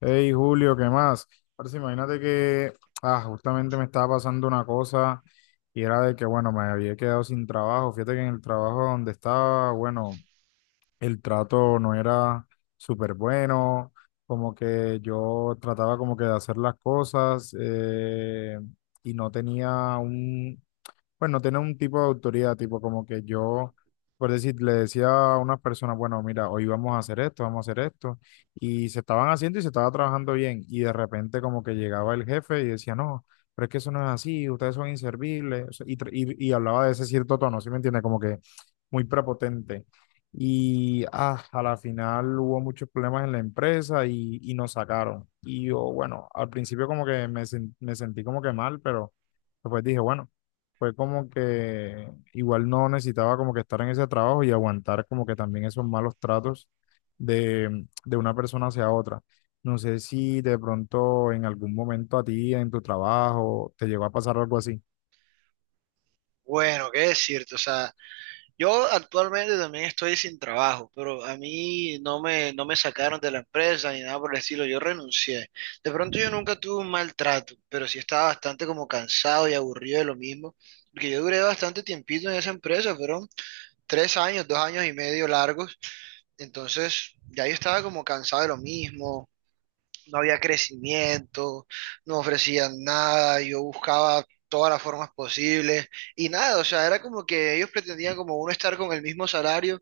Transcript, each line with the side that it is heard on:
left: Hey Julio, ¿qué más? Ahora sí, imagínate que justamente me estaba pasando una cosa y era de que, bueno, me había quedado sin trabajo. Fíjate que en el trabajo donde estaba, bueno, el trato no era súper bueno, como que yo trataba como que de hacer las cosas y no tenía un, pues no tiene un tipo de autoridad, tipo como que yo, por decir, le decía a unas personas, bueno, mira, hoy vamos a hacer esto, vamos a hacer esto, y se estaban haciendo y se estaba trabajando bien, y de repente como que llegaba el jefe y decía, no, pero es que eso no es así, ustedes son inservibles, o sea, y hablaba de ese cierto tono, ¿sí me entiende? Como que muy prepotente. A la final hubo muchos problemas en la empresa y nos sacaron. Y yo, bueno, al principio como que me sentí como que mal, pero después dije, bueno, fue como que igual no necesitaba como que estar en ese trabajo y aguantar como que también esos malos tratos de una persona hacia otra. No sé si de pronto en algún momento a ti, en tu trabajo, te llegó a pasar algo así.
right: Bueno, qué decirte, o sea, yo actualmente también estoy sin trabajo, pero a mí no me sacaron de la empresa ni nada por el estilo, yo renuncié. De pronto yo nunca tuve un maltrato, pero sí estaba bastante como cansado y aburrido de lo mismo, porque yo duré bastante tiempito en esa empresa, fueron 3 años, 2 años y medio largos, entonces ya yo estaba como cansado de lo mismo, no había crecimiento, no ofrecían nada, yo buscaba todas las formas posibles y nada, o sea, era como que ellos pretendían como uno estar con el mismo salario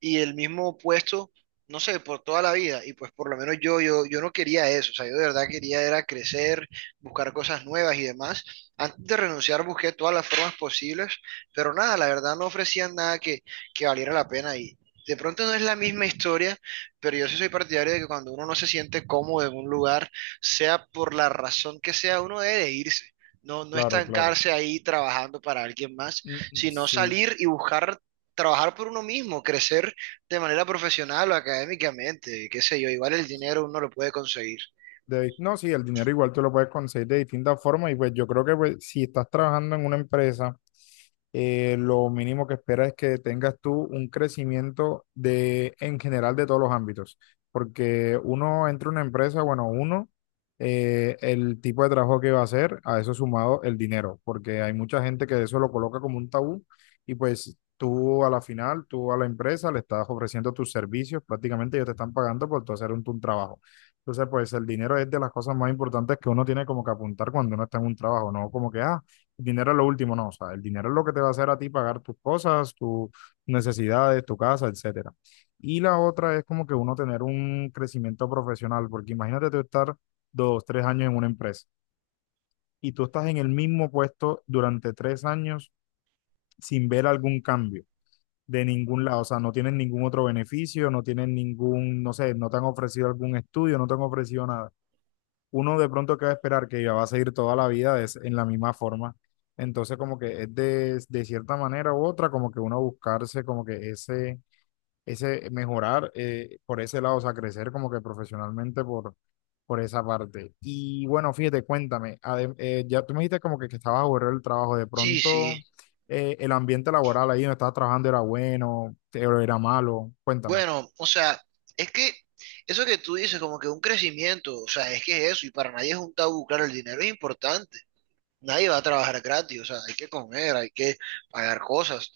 right: y el mismo puesto, no sé, por toda la vida y pues por lo menos yo no quería eso, o sea, yo de verdad quería era crecer, buscar cosas nuevas y demás. Antes de renunciar busqué todas las formas posibles, pero nada, la verdad no ofrecían nada que valiera la pena y de pronto no es la misma historia pero yo sí soy partidario de que cuando uno no se siente cómodo en un lugar, sea por la razón que sea, uno debe de irse. No, no
left: Claro, claro.
right: estancarse ahí trabajando para alguien más, sino
left: Sí.
right: salir y buscar trabajar por uno mismo, crecer de manera profesional o académicamente, qué sé yo, igual el dinero uno lo puede conseguir.
left: De- no, sí, el dinero igual tú lo puedes conseguir de distintas formas y pues yo creo que pues, si estás trabajando en una empresa lo mínimo que espera es que tengas tú un crecimiento de, en general de todos los ámbitos, porque uno entra a una empresa, bueno, uno, el tipo de trabajo que va a hacer, a eso sumado el dinero, porque hay mucha gente que eso lo coloca como un tabú y pues tú a la final, tú a la empresa le estás ofreciendo tus servicios, prácticamente ellos te están pagando por tú hacer un trabajo. Entonces, pues el dinero es de las cosas más importantes que uno tiene como que apuntar cuando uno está en un trabajo, no como que, ah, el dinero es lo último, no, o sea, el dinero es lo que te va a hacer a ti pagar tus cosas, tus necesidades, tu casa, etcétera. Y la otra es como que uno tener un crecimiento profesional, porque imagínate tú estar dos, tres años en una empresa y tú estás en el mismo puesto durante tres años sin ver algún cambio de ningún lado, o sea, no tienes ningún otro beneficio, no tienes ningún, no sé, no te han ofrecido algún estudio, no te han ofrecido nada, uno de pronto que va a esperar que va a seguir toda la vida de es en la misma forma. Entonces, como que es de cierta manera u otra, como que uno buscarse, como que ese mejorar por ese lado, o sea, crecer como que profesionalmente por esa parte. Y bueno, fíjate, cuéntame, ya tú me dijiste como que estabas aburrido del trabajo, de
right: Sí,
left: pronto
right: sí.
left: el ambiente laboral ahí donde estabas trabajando era bueno, te- era malo, cuéntame.
right: Bueno, o sea, es que eso que tú dices, como que un crecimiento, o sea, es que es eso, y para nadie es un tabú, claro, el dinero es importante, nadie va a trabajar gratis, o sea, hay que comer, hay que pagar cosas.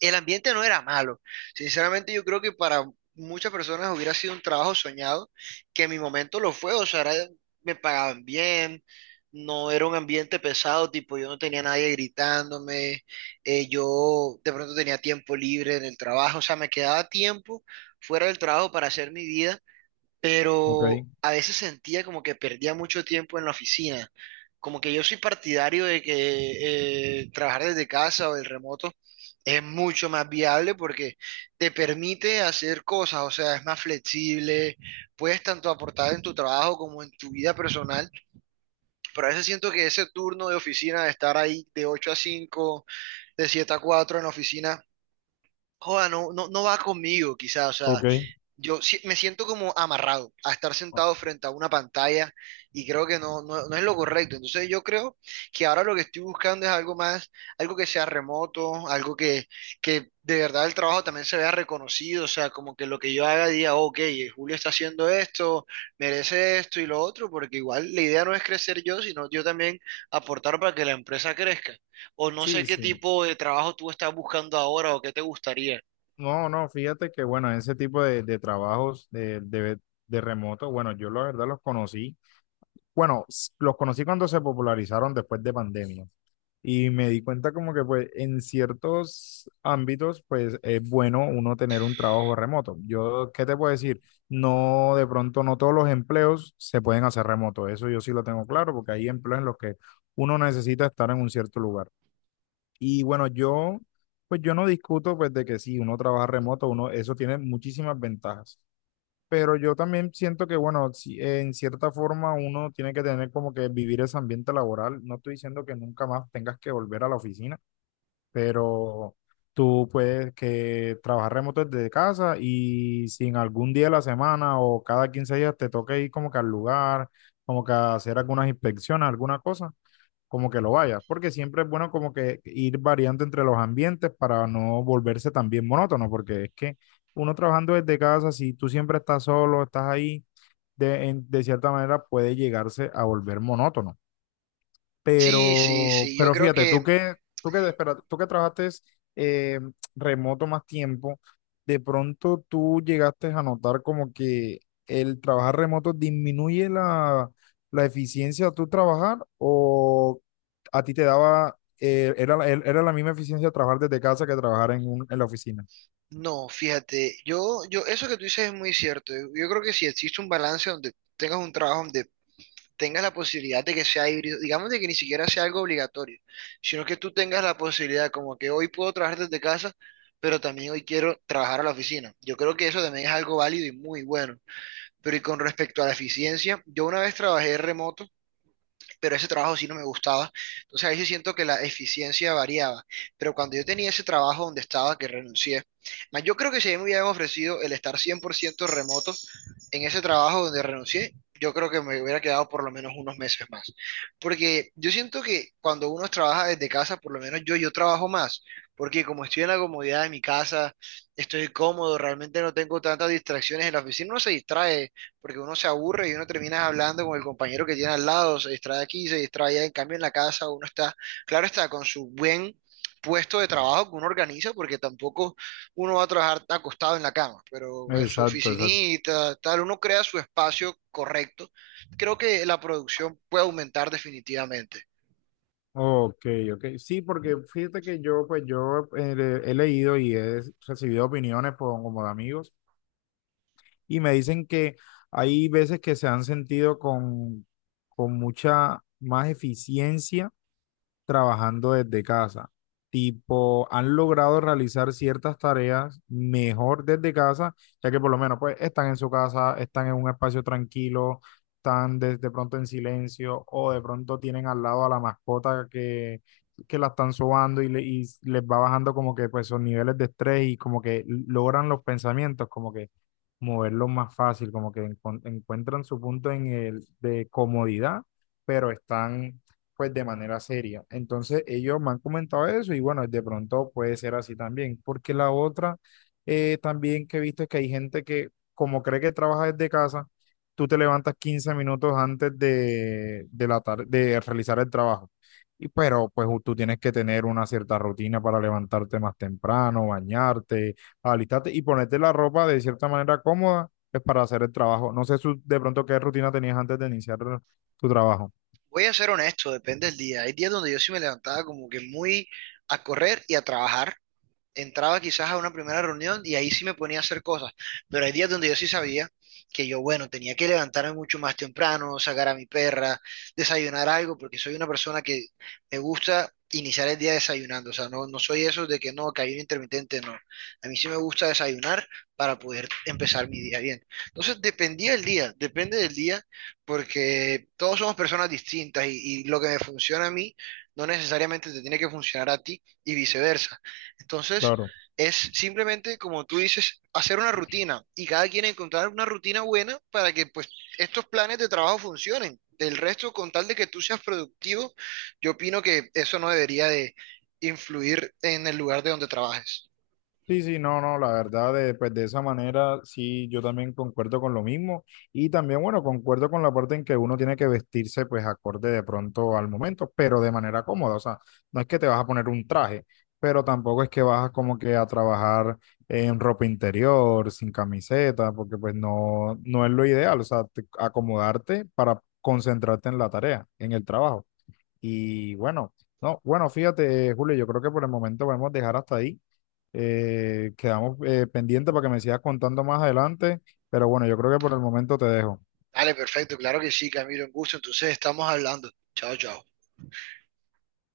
right: El ambiente no era malo. Sinceramente, yo creo que para muchas personas hubiera sido un trabajo soñado, que en mi momento lo fue, o sea, me pagaban bien, no era un ambiente pesado, tipo, yo no tenía nadie gritándome, yo de pronto tenía tiempo libre en el trabajo, o sea, me quedaba tiempo fuera del trabajo para hacer mi vida
left: Ok,
right: pero a veces sentía como que perdía mucho tiempo en la oficina. Como que yo soy partidario de que trabajar desde casa o del remoto es mucho más viable porque te permite hacer cosas, o sea, es más flexible, puedes tanto aportar en tu trabajo como en tu vida personal, pero a veces siento que ese turno de oficina, de estar ahí de 8 a 5, de 7 a 4 en la oficina, joda, no, no, no va conmigo quizás, o sea,
left: ok.
right: yo si- me siento como amarrado a estar
left: Oh,
right: sentado frente a una pantalla y creo que no, no, no es lo correcto. Entonces yo creo que ahora lo que estoy buscando es algo más, algo que sea remoto, algo que de verdad el trabajo también se vea reconocido, o sea, como que lo que yo haga diga, ok, Julio está haciendo esto, merece esto y lo otro, porque igual la idea no es crecer yo, sino yo también aportar para que la empresa crezca. O no sé
left: sí,
right: qué
left: sí.
right: tipo de trabajo tú estás buscando ahora o qué te gustaría.
left: No, no, fíjate que bueno, ese tipo de trabajos de remoto, bueno, yo la verdad los conocí, bueno, los conocí cuando se popularizaron después de pandemia y me di cuenta como que pues en ciertos ámbitos pues es bueno uno tener un trabajo remoto. Yo, ¿qué te puedo decir? No, de pronto no todos los empleos se pueden hacer remoto, eso yo sí lo tengo claro porque hay empleos en los que uno necesita estar en un cierto lugar. Y bueno, yo, pues yo no discuto pues de que sí, uno trabaja remoto, uno, eso tiene muchísimas ventajas. Pero yo también siento que, bueno, si- en cierta forma uno tiene que tener como que vivir ese ambiente laboral. No estoy diciendo que nunca más tengas que volver a la oficina, pero tú puedes que trabajar remoto desde casa y si en algún día de la semana o cada 15 días te toca ir como que al lugar, como que a hacer algunas inspecciones, alguna cosa como que lo vaya, porque siempre es bueno como que ir variando entre los ambientes para no volverse también monótono, porque es que uno trabajando desde casa, si tú siempre estás solo, estás ahí, de cierta manera puede llegarse a volver monótono.
right: Sí, sí,
left: Pero,
right: sí, yo
left: pero
right: creo
left: fíjate,
right: que
left: espera, tú que trabajaste eh, remoto más tiempo, de pronto tú llegaste a notar como que el trabajar remoto disminuye la eficiencia de tu trabajar o a ti te daba, era la misma eficiencia trabajar desde casa que trabajar en la oficina.
right: no, fíjate, eso que tú dices es muy cierto. Yo creo que si existe un balance donde tengas un trabajo donde tengas la posibilidad de que sea híbrido, digamos de que ni siquiera sea algo obligatorio, sino que tú tengas la posibilidad, como que hoy puedo trabajar desde casa, pero también hoy quiero trabajar a la oficina. Yo creo que eso también es algo válido y muy bueno. Pero y con respecto a la eficiencia, yo una vez trabajé remoto pero ese trabajo sí no me gustaba. Entonces ahí sí siento que la eficiencia variaba. Pero cuando yo tenía ese trabajo donde estaba, que renuncié, más yo creo que si a mí me hubieran ofrecido el estar 100% remoto en ese trabajo donde renuncié, yo creo que me hubiera quedado por lo menos unos meses más. Porque yo siento que cuando uno trabaja desde casa, por lo menos yo trabajo más. Porque como estoy en la comodidad de mi casa, estoy cómodo, realmente no tengo tantas distracciones en la oficina, uno se distrae porque uno se aburre y uno termina hablando con el compañero que tiene al lado, se distrae aquí, se distrae allá, en cambio en la casa uno está, claro está, con su buen puesto de trabajo que uno organiza, porque tampoco uno va a trabajar acostado en la cama, pero en su
left: Exacto, exacto.
right: oficinita, tal, uno crea su espacio correcto. Creo que la producción puede aumentar definitivamente.
left: Ok, ok. Sí, porque fíjate que yo, pues yo he leído y he recibido opiniones por- como de amigos. Y me dicen que hay veces que se han sentido con mucha más eficiencia trabajando desde casa. Tipo, han logrado realizar ciertas tareas mejor desde casa, ya que por lo menos pues están en su casa, están en un espacio tranquilo, están de pronto en silencio o de pronto tienen al lado a la mascota que la están sobando y les va bajando como que pues sus niveles de estrés y como que logran los pensamientos, como que moverlos más fácil, como que encuentran su punto en el de comodidad, pero están pues de manera seria. Entonces ellos me han comentado eso y bueno, de pronto puede ser así también, porque la otra también que he visto es que hay gente que como cree que trabaja desde casa, tú te levantas 15 minutos antes de realizar el trabajo. Y pero pues tú tienes que tener una cierta rutina para levantarte más temprano, bañarte, alistarte y ponerte la ropa de cierta manera cómoda pues, para hacer el trabajo. No sé de pronto qué rutina tenías antes de iniciar tu trabajo.
right: Voy a ser honesto, depende del día. Hay días donde yo sí me levantaba como que muy a correr y a trabajar, entraba quizás a una primera reunión y ahí sí me ponía a hacer cosas, pero hay días donde yo sí sabía que yo, bueno, tenía que levantarme mucho más temprano, sacar a mi perra, desayunar algo, porque soy una persona que me gusta iniciar el día desayunando, o sea, no, no soy eso de que no, que hay un intermitente, no. A mí sí me gusta desayunar para poder empezar mi día bien. Entonces, dependía del día, depende del día, porque todos somos personas distintas y lo que me funciona a mí no necesariamente te tiene que funcionar a ti y viceversa. Entonces,
left: Claro.
right: es simplemente, como tú dices, hacer una rutina y cada quien encontrar una rutina buena para que pues estos planes de trabajo funcionen. Del resto, con tal de que tú seas productivo, yo opino que eso no debería de influir en el lugar de donde trabajes.
left: Sí, sí, no, no, la verdad, pues de esa manera sí, yo también concuerdo con lo mismo y también, bueno, concuerdo con la parte en que uno tiene que vestirse pues acorde de pronto al momento, pero de manera cómoda, o sea, no es que te vas a poner un traje, pero tampoco es que vas como que a trabajar en ropa interior, sin camiseta, porque pues no, no es lo ideal, o sea, te- acomodarte para concentrarte en la tarea, en el trabajo. Y bueno, no, bueno, fíjate, Julio, yo creo que por el momento podemos dejar hasta ahí quedamos pendientes para que me sigas contando más adelante, pero bueno, yo creo que por el momento te dejo.
right: Vale, perfecto, claro que sí, Camilo, un gusto. Entonces, estamos hablando. Chao, chao.